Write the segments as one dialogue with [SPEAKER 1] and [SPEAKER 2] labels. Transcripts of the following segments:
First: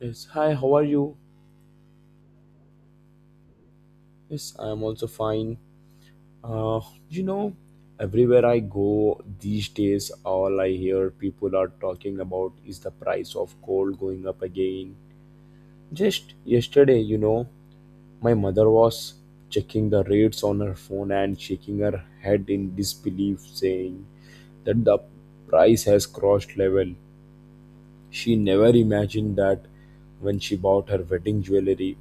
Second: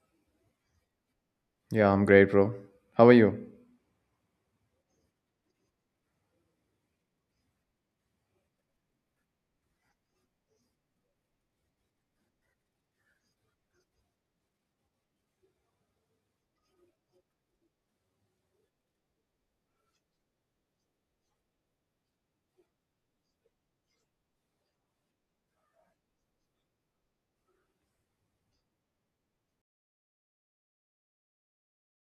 [SPEAKER 1] Yes, hi, how are you?
[SPEAKER 2] Yeah, I'm great, bro. How are you?
[SPEAKER 1] Yes, I am also fine. Uh, you know, Everywhere I go these days, all I hear people are talking about is the price of gold going up again. Just yesterday, my mother was checking the rates on her phone and shaking her head in disbelief, saying that the price has crossed level. She never imagined that when she bought her wedding jewelry,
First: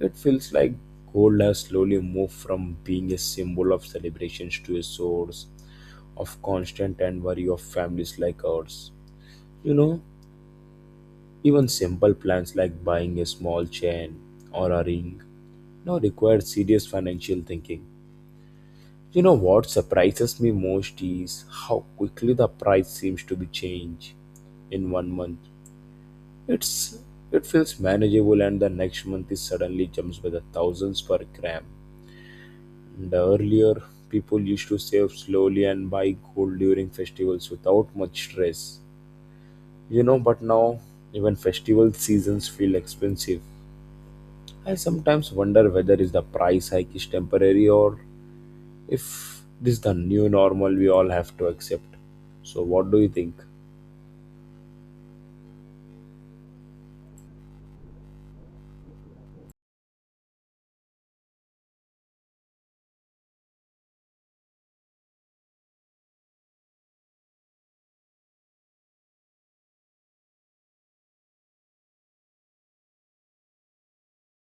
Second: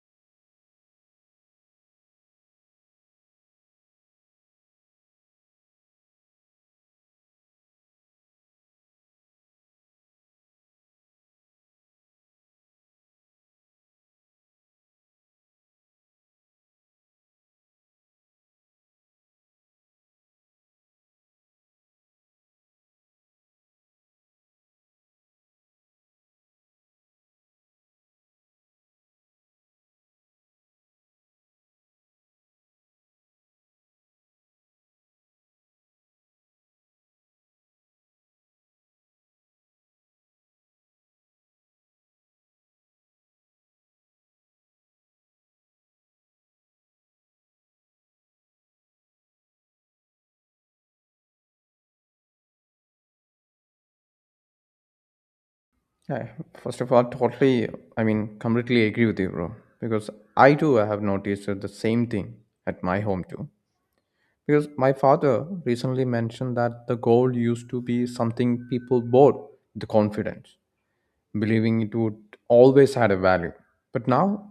[SPEAKER 1] it feels like gold has slowly moved from being a symbol of celebrations to a source of constant and worry of families like ours. You know, even simple plans like buying a small chain or a ring now require serious financial thinking. You know what surprises me most is how quickly the price seems to be changed in one month. It's it feels manageable, and the next month it suddenly jumps by the thousands per gram. And earlier, people used to save slowly and buy gold during festivals without much stress, But now, even festival seasons feel expensive. I sometimes wonder whether is the price hike is temporary or if this is the new normal we all have to accept. So, what do you think?
[SPEAKER 2] Yeah, first of all, totally, completely agree with you, bro. Because I too have noticed the same thing at my home too. Because my father recently mentioned that the gold used to be something people bought with confidence, believing it would always had a value. But now,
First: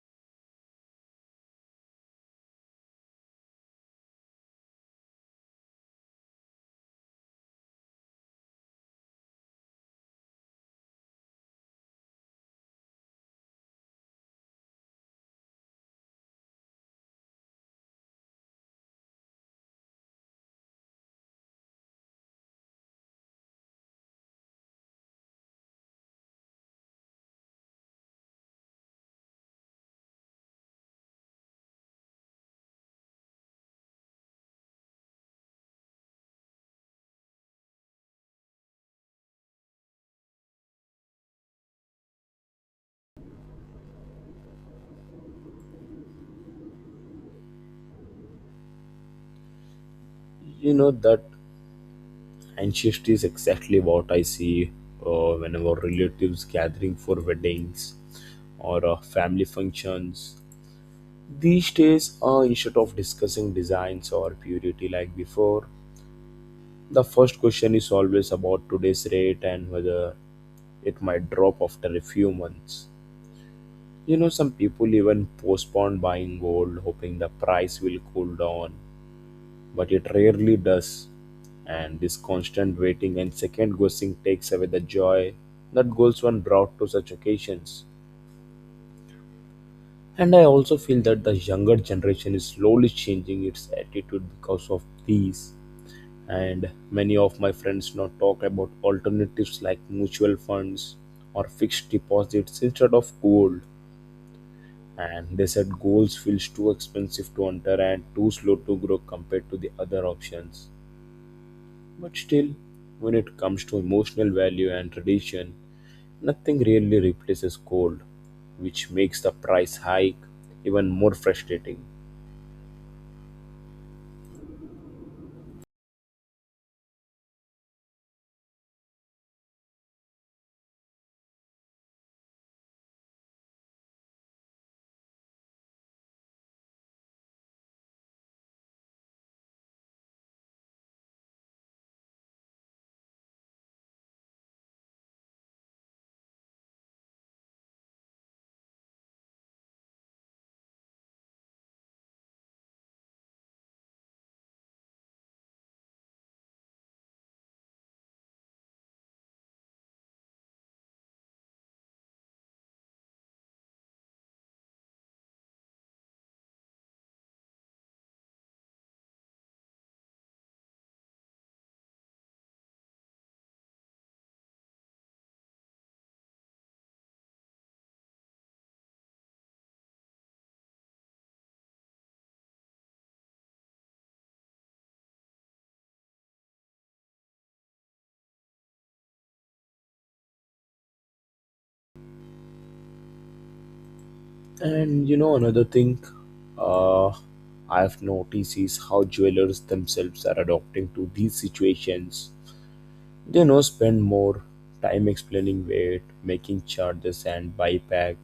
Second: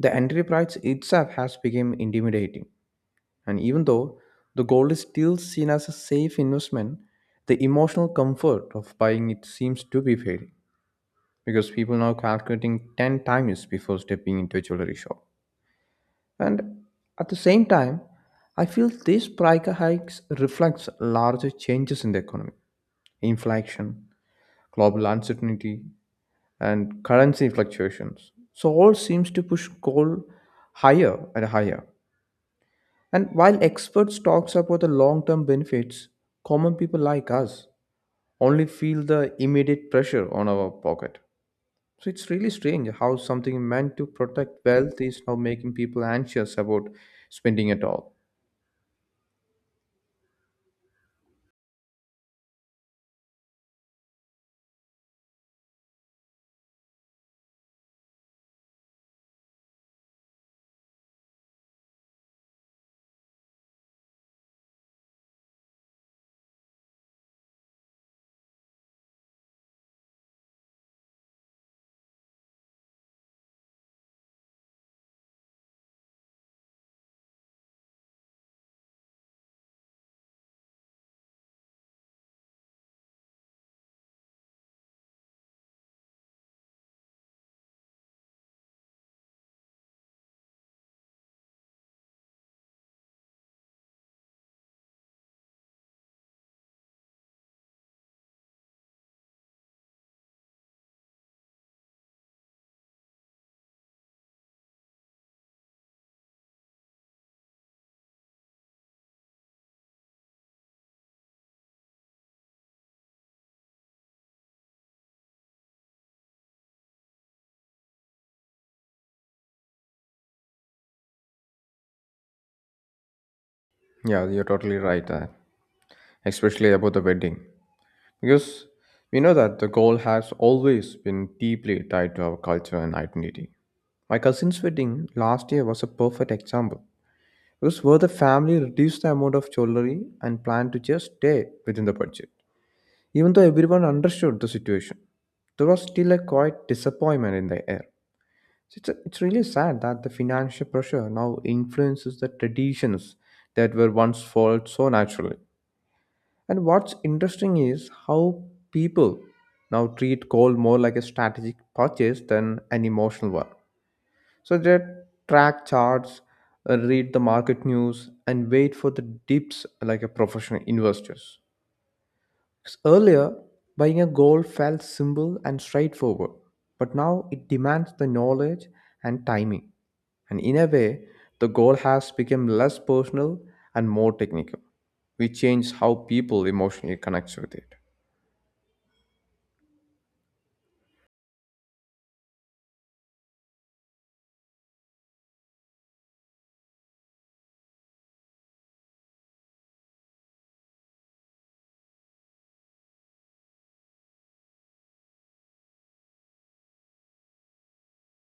[SPEAKER 2] the entry price itself has become intimidating. And even though the gold is still seen as a safe investment, the emotional comfort of buying it seems to be fading because people are now calculating 10 times before stepping into a jewelry shop. And at the same time, I feel these price hikes reflects larger changes in the economy, inflation, global uncertainty, and currency fluctuations. So all seems to push gold higher and higher. And while experts talks about the long-term benefits, common people like us only feel the immediate pressure on our pocket. So it's really strange how something meant to protect wealth is now making people anxious about spending it all.
[SPEAKER 1] You know that Ancestry is exactly what I see whenever relatives gathering for weddings or family functions. These days, instead of discussing designs or purity like before, the first question is always about today's rate and whether it might drop after a few months. You know, some people even postpone buying gold, hoping the price will cool down but it rarely does. And this constant waiting and second guessing takes away the joy that goals one brought to such occasions. And I also feel that the younger generation is slowly changing its attitude because of these. And many of my friends now talk about alternatives like mutual funds or fixed deposits instead of gold. And they said goals feels too expensive to enter and too slow to grow compared to the other options. But still, when it comes to emotional value and tradition, nothing really replaces cold, which makes the price hike even more frustrating.
[SPEAKER 2] Yeah, you're totally right, especially about the wedding. Because we know that the goal has always been deeply tied to our culture and identity. My cousin's wedding last year was a perfect example. Because where the family reduced the amount of jewelry and planned to just stay within the budget. Even though everyone understood the situation, there was still a quiet disappointment in the air. So It's really sad that the financial pressure now influences the traditions that were once followed so naturally. And what's interesting is how people now treat gold more like a strategic purchase than an emotional one. So they track charts, read the market news, and wait for the dips like a professional investors. 'Cause earlier, buying a gold felt simple and straightforward, but now it demands the knowledge and timing. And in a way, the goal has become less personal and more technical. We change how people emotionally connect with it.
[SPEAKER 1] And you know, another thing uh, I've noticed is how jewelers themselves are adopting to these situations. They now spend more time explaining weight, making charges, and buyback,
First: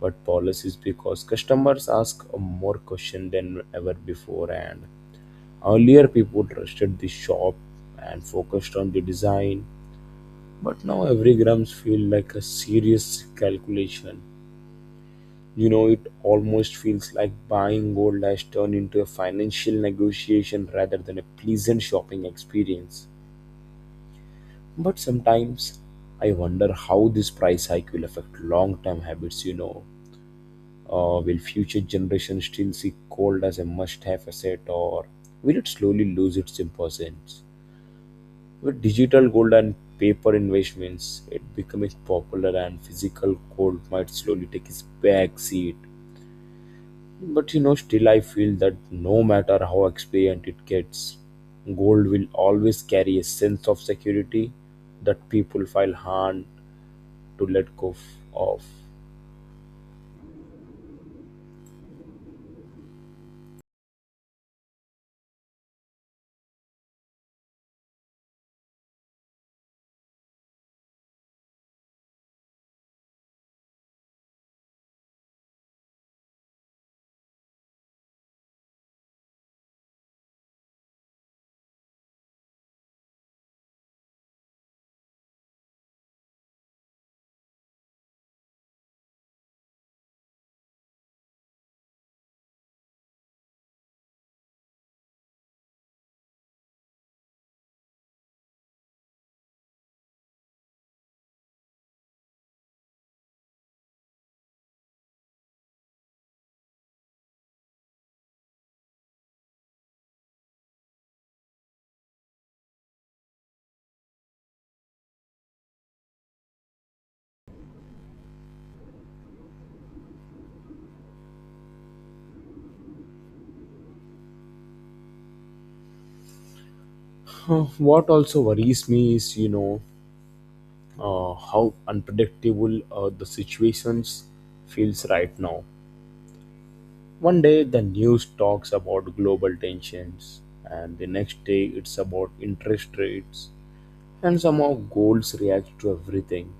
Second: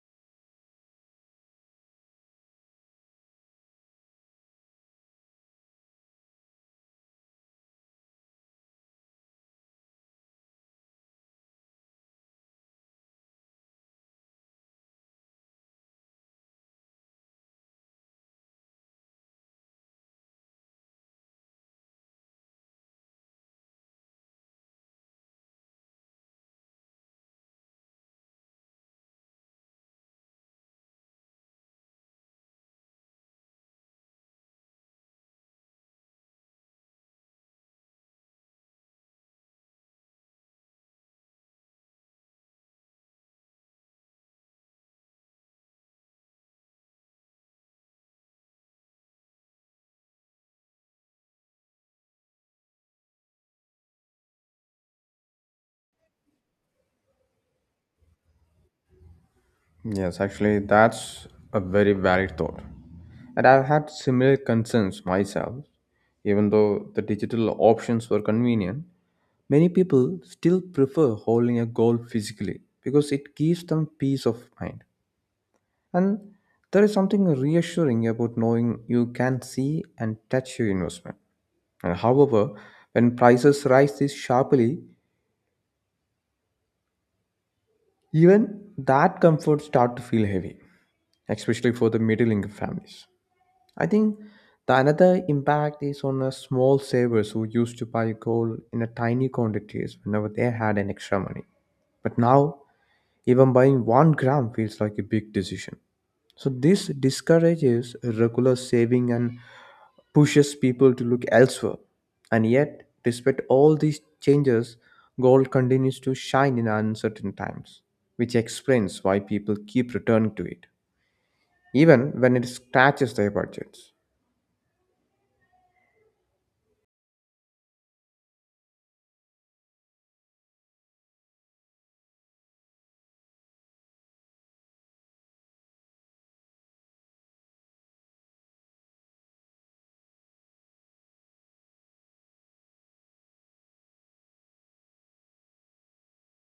[SPEAKER 1] but policies because customers ask more questions than ever before. And earlier, people trusted the shop and focused on the design, but now every grams feel like a serious calculation. You know, it almost feels like buying gold has turned into a financial negotiation rather than a pleasant shopping experience. But sometimes I wonder how this price hike will affect long term habits, Will future generations still see gold as a must have asset, or will it slowly lose its importance? With digital gold and paper investments, it becoming popular and physical gold might slowly take its back seat. But you know, still I feel that no matter how experienced it gets, gold will always carry a sense of security that people feel hard to let go of.
[SPEAKER 2] Yes, actually, that's a very valid thought. And I've had similar concerns myself. Even though the digital options were convenient, many people still prefer holding a goal physically because it gives them peace of mind. And there is something reassuring about knowing you can see and touch your investment. And however, when prices rise this sharply, even that comfort start to feel heavy, especially for the middle income families. I think the another impact is on the small savers who used to buy gold in a tiny quantities whenever they had an extra money. But now, even buying one gram feels like a big decision. So this discourages regular saving and pushes people to look elsewhere. And yet, despite all these changes, gold continues to shine in uncertain times, which explains why people keep returning to it, even when it scratches their budgets.
[SPEAKER 1] What also worries me is, how unpredictable the situations feels right now. One day the news talks about global tensions, and the next day it's about interest rates, and somehow goals react to everything.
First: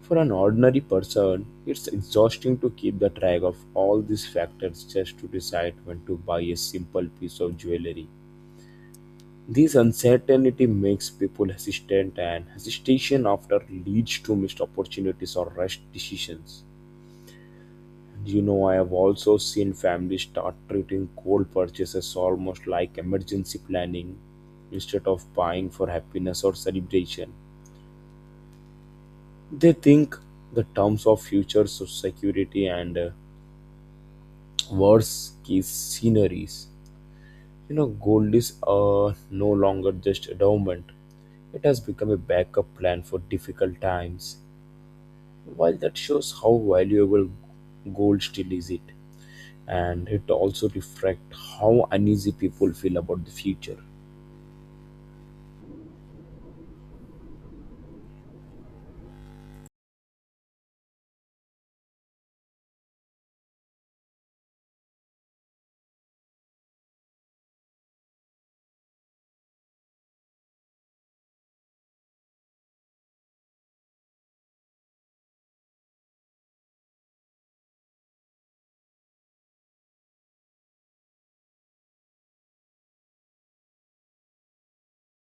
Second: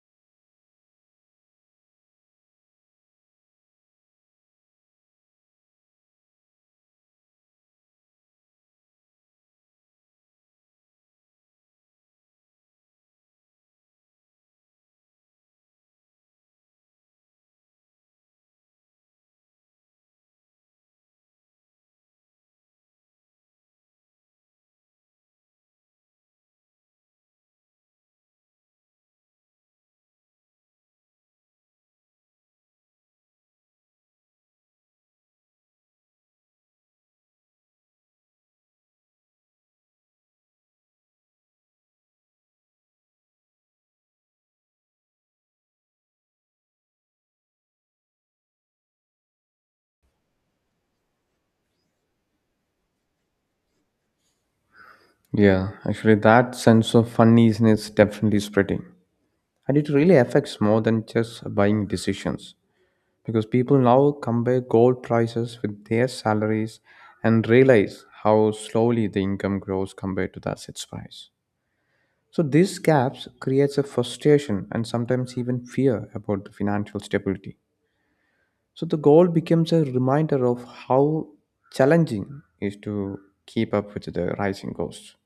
[SPEAKER 1] For an ordinary person, it's exhausting to keep the track of all these factors just to decide when to buy a simple piece of jewelry. This uncertainty makes people hesitant, and hesitation often leads to missed opportunities or rushed decisions. You know, I have also seen families start treating cold purchases almost like emergency planning instead of buying for happiness or celebration. They think the terms of security and worst case sceneries. You know, gold is no longer just endowment. It has become a backup plan for difficult times. While that shows how valuable gold still is it, and it also reflects how uneasy people feel about the future.
[SPEAKER 2] Yeah, actually, that sense of uneasiness is definitely spreading. And it really affects more than just buying decisions because people now compare gold prices with their salaries and realize how slowly the income grows compared to the asset's price. So these gaps creates a frustration and sometimes even fear about the financial stability. So the goal becomes a reminder of how challenging it is to keep up with the rising costs.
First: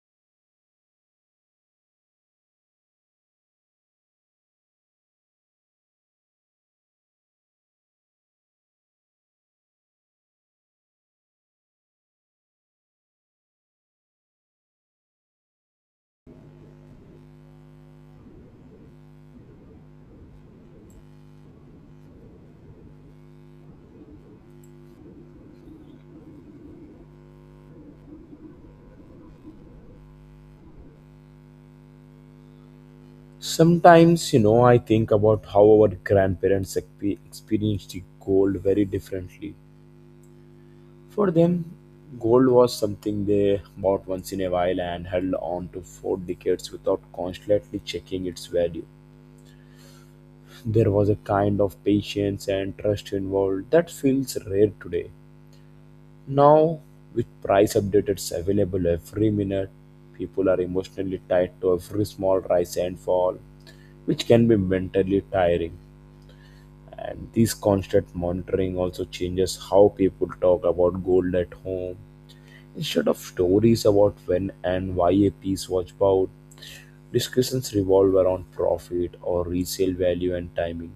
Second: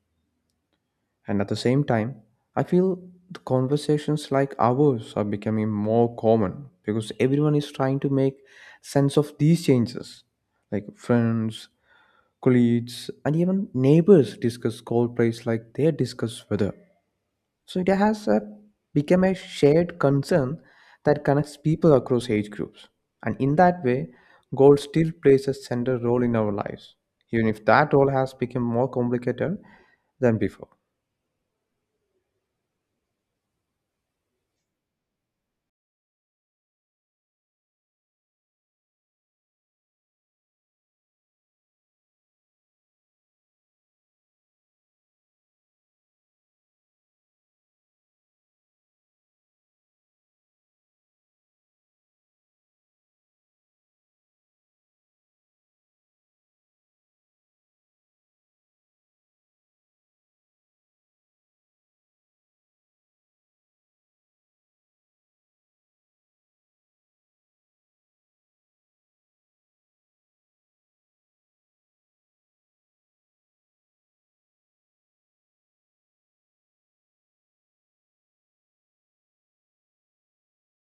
[SPEAKER 2] And at the same time, I feel the conversations like ours are becoming more common because everyone is trying to make sense of these changes. Like friends, colleagues, and even neighbors discuss cold plays like they discuss weather. So it has become a shared concern that connects people across age groups. And in that way, gold still plays a central role in our lives, even if that role has become more complicated than before.
[SPEAKER 1] Sometimes, you know, I think about how our grandparents experienced the gold very differently. For them, gold was something they bought once in a while and held on to for decades without constantly checking its value. There was a kind of patience and trust involved that feels rare today. Now, with price updates available every minute, people are emotionally tied to every small rise and fall, which can be mentally tiring. And this constant monitoring also changes how people talk about gold at home. Instead of stories about when and why a piece was bought, discussions revolve around profit or resale value and timing.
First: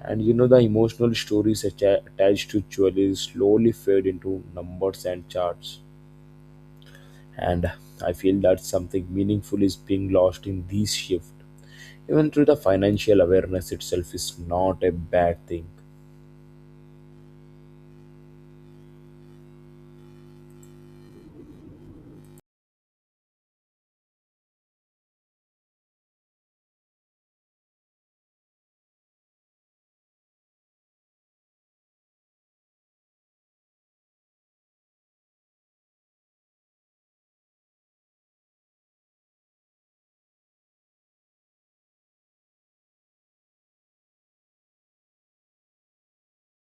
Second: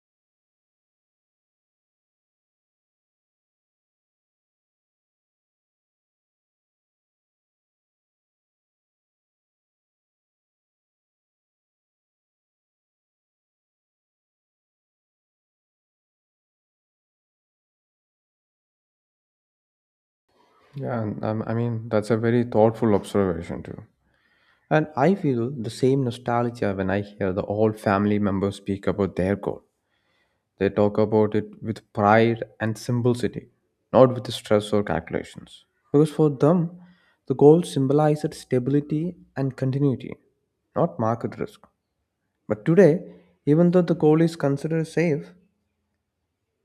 [SPEAKER 1] And you know, the emotional stories attached to jewelry slowly fade into numbers and charts, and I feel that something meaningful is being lost in these shifts, even through the financial awareness itself is not a bad thing.
[SPEAKER 2] And that's a very thoughtful observation, too. And I feel the same nostalgia when I hear the old family members speak about their goal. They talk about it with pride and simplicity, not with stress or calculations. Because for them, the goal symbolized stability and continuity, not market risk. But today, even though the goal is considered safe,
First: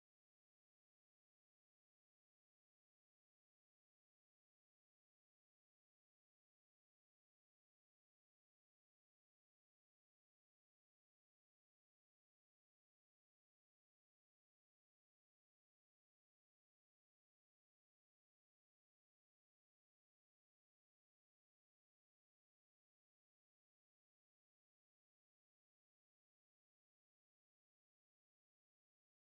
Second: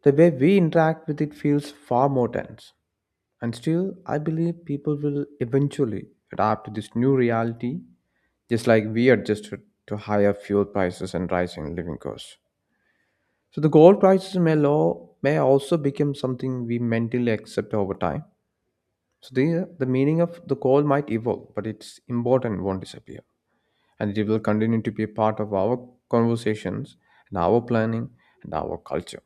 [SPEAKER 2] the way we interact with it feels far more tense. And still, I believe people will eventually adapt to this new reality, just like we adjusted to higher fuel prices and rising living costs. So the gold prices may low may also become something we mentally accept over time. So the meaning of the gold might evolve, but its important won't disappear, and it will continue to be a part of our conversations and our planning and our culture,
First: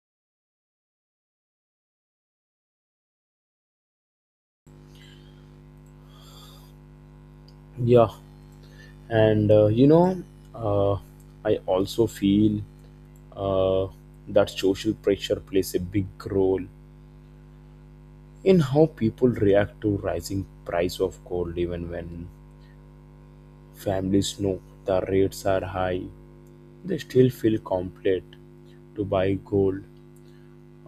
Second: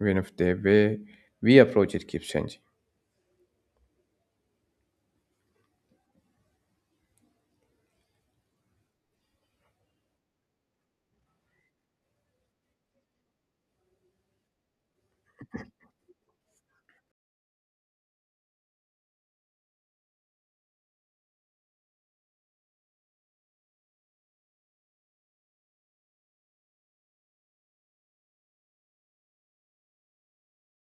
[SPEAKER 2] even if the way we approach it keeps changing.
[SPEAKER 1] Yeah, and uh, I also feel uh, that social pressure plays a big role in how people react to rising price of gold. Even when families know the rates are high, they still feel compelled to buy gold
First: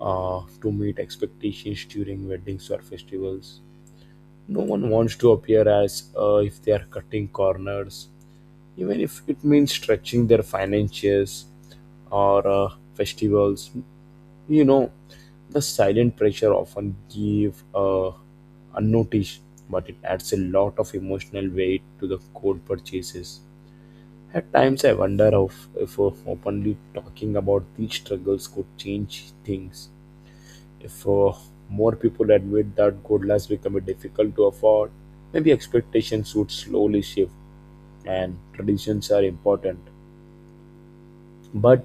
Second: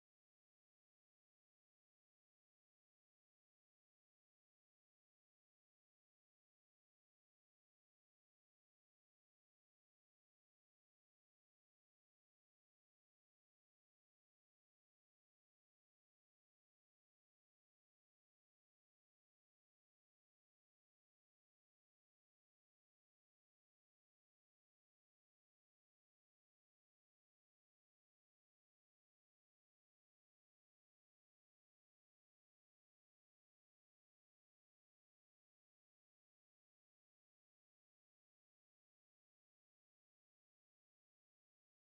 [SPEAKER 1] to meet expectations during weddings or festivals. No one wants to appear as if they are cutting corners, even if it means stretching their finances or festivals. You know, the silent pressure often give unnoticed, but it adds a lot of emotional weight to the cold purchases. At times, I wonder if openly talking about these struggles could change things if more people admit that gold has become difficult to afford, maybe expectations would slowly shift and traditions are important. But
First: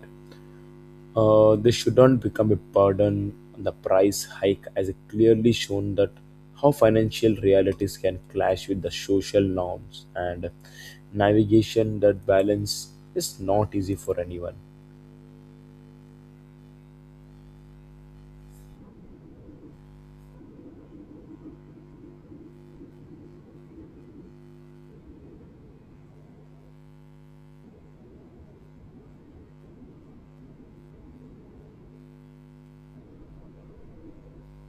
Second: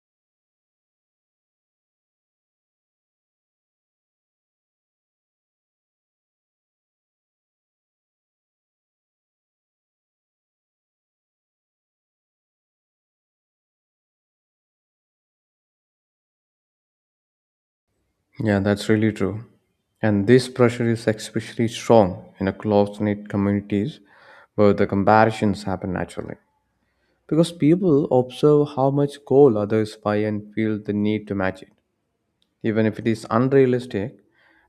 [SPEAKER 1] they shouldn't become a burden. The price hike has clearly shown that how financial realities can clash with the social norms, and navigation that balance is not easy for anyone.
[SPEAKER 2] Yeah, that's really true. And this pressure is especially strong in a close-knit communities where the comparisons happen naturally. Because people observe how much goal others buy and feel the need to match it. Even if it is unrealistic,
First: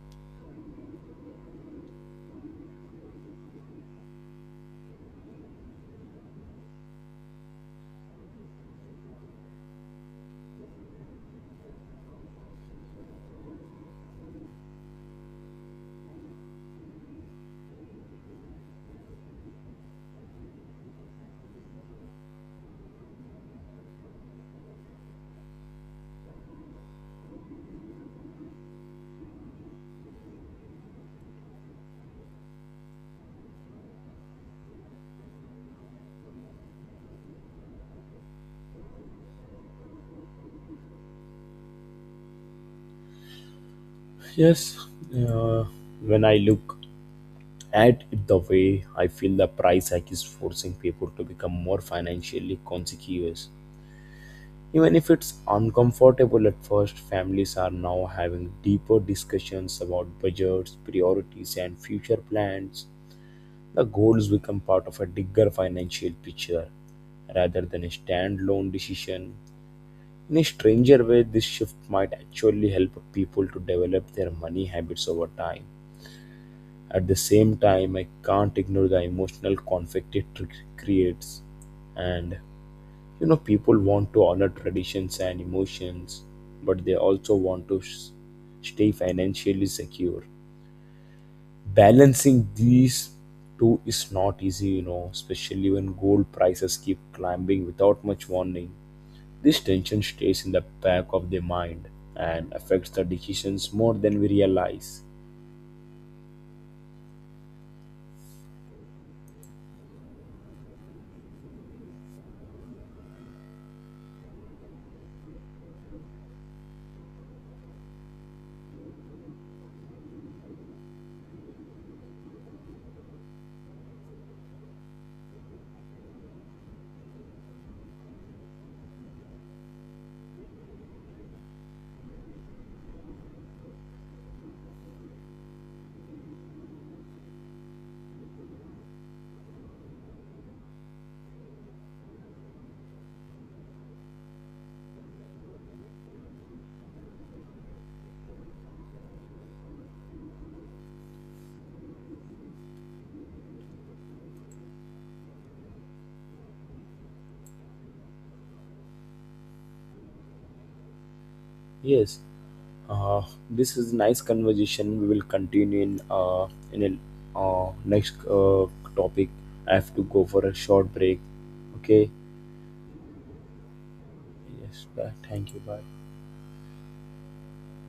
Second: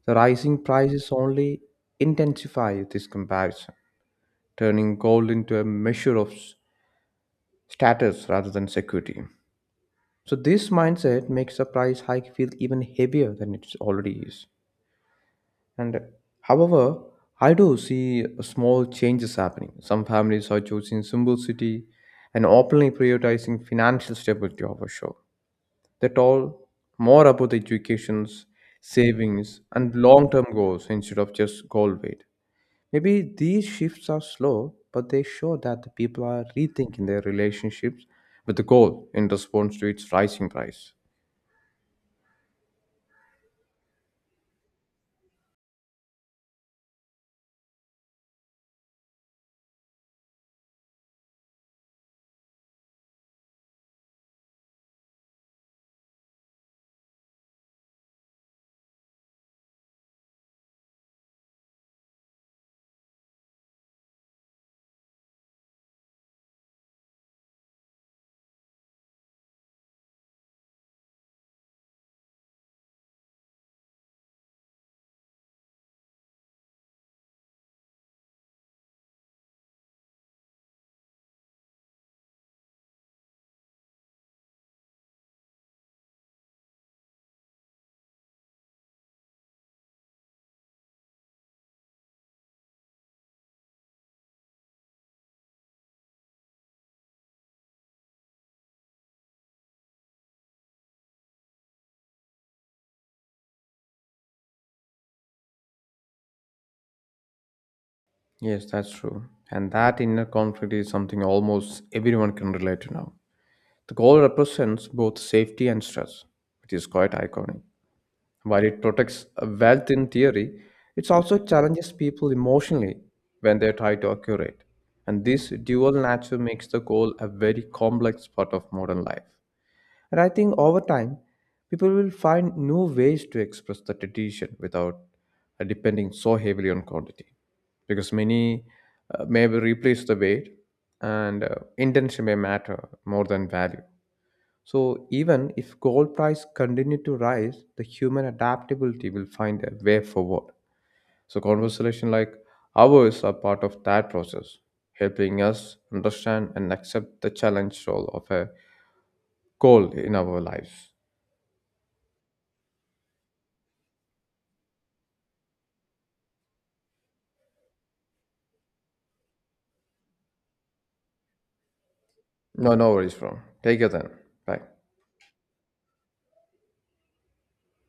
[SPEAKER 2] the rising prices only intensify this comparison, turning gold into a measure of status rather than security. So this mindset makes the price hike feel even heavier than it already is. And however, I do see small changes happening. Some families are choosing simplicity and openly prioritizing financial stability over show. They talk more about the educations, savings, and long-term goals instead of just goal weight. Maybe these shifts are slow, but they show that the people are rethinking their relationships with the goal in response to its rising price.
[SPEAKER 1] Yes, uh, when I look at it the way I feel the price hike is forcing people to become more financially conscious. Even if it's uncomfortable at first, families are now having deeper discussions about budgets, priorities, and future plans. The goals become part of a bigger financial picture rather than a standalone decision. In a stranger way, this shift might actually help people to develop their money habits over time. At the same time, I can't ignore the emotional conflict it creates. And you know, people want to honor traditions and emotions, but they also want to s stay financially secure. Balancing these two is not easy, you know, especially when gold prices keep climbing without much warning. This tension stays in the back of their mind and affects the decisions more than we realize.
[SPEAKER 2] Yes, that's true. And that inner conflict is something almost everyone can relate to now. The goal represents both safety and stress, which is quite iconic. While it protects wealth in theory, it also challenges people emotionally when they try to accurate. And this dual nature makes the goal a very complex part of modern life. And I think over time, people will find new ways to express the tradition without depending so heavily on quantity. Because many may replace the weight and intention may matter more than value. So even if gold price continue to rise, the human adaptability will find a way forward. So conversation like ours are part of that process, helping us understand and accept the challenge role of a goal in our lives.
[SPEAKER 1] Yes, Uh, this is nice conversation. We will continue in a next topic. I have to go for a short break. Okay.
[SPEAKER 2] No, no worries, from. Take care then. Bye.
[SPEAKER 1] Yes. Bye. Thank you. Bye.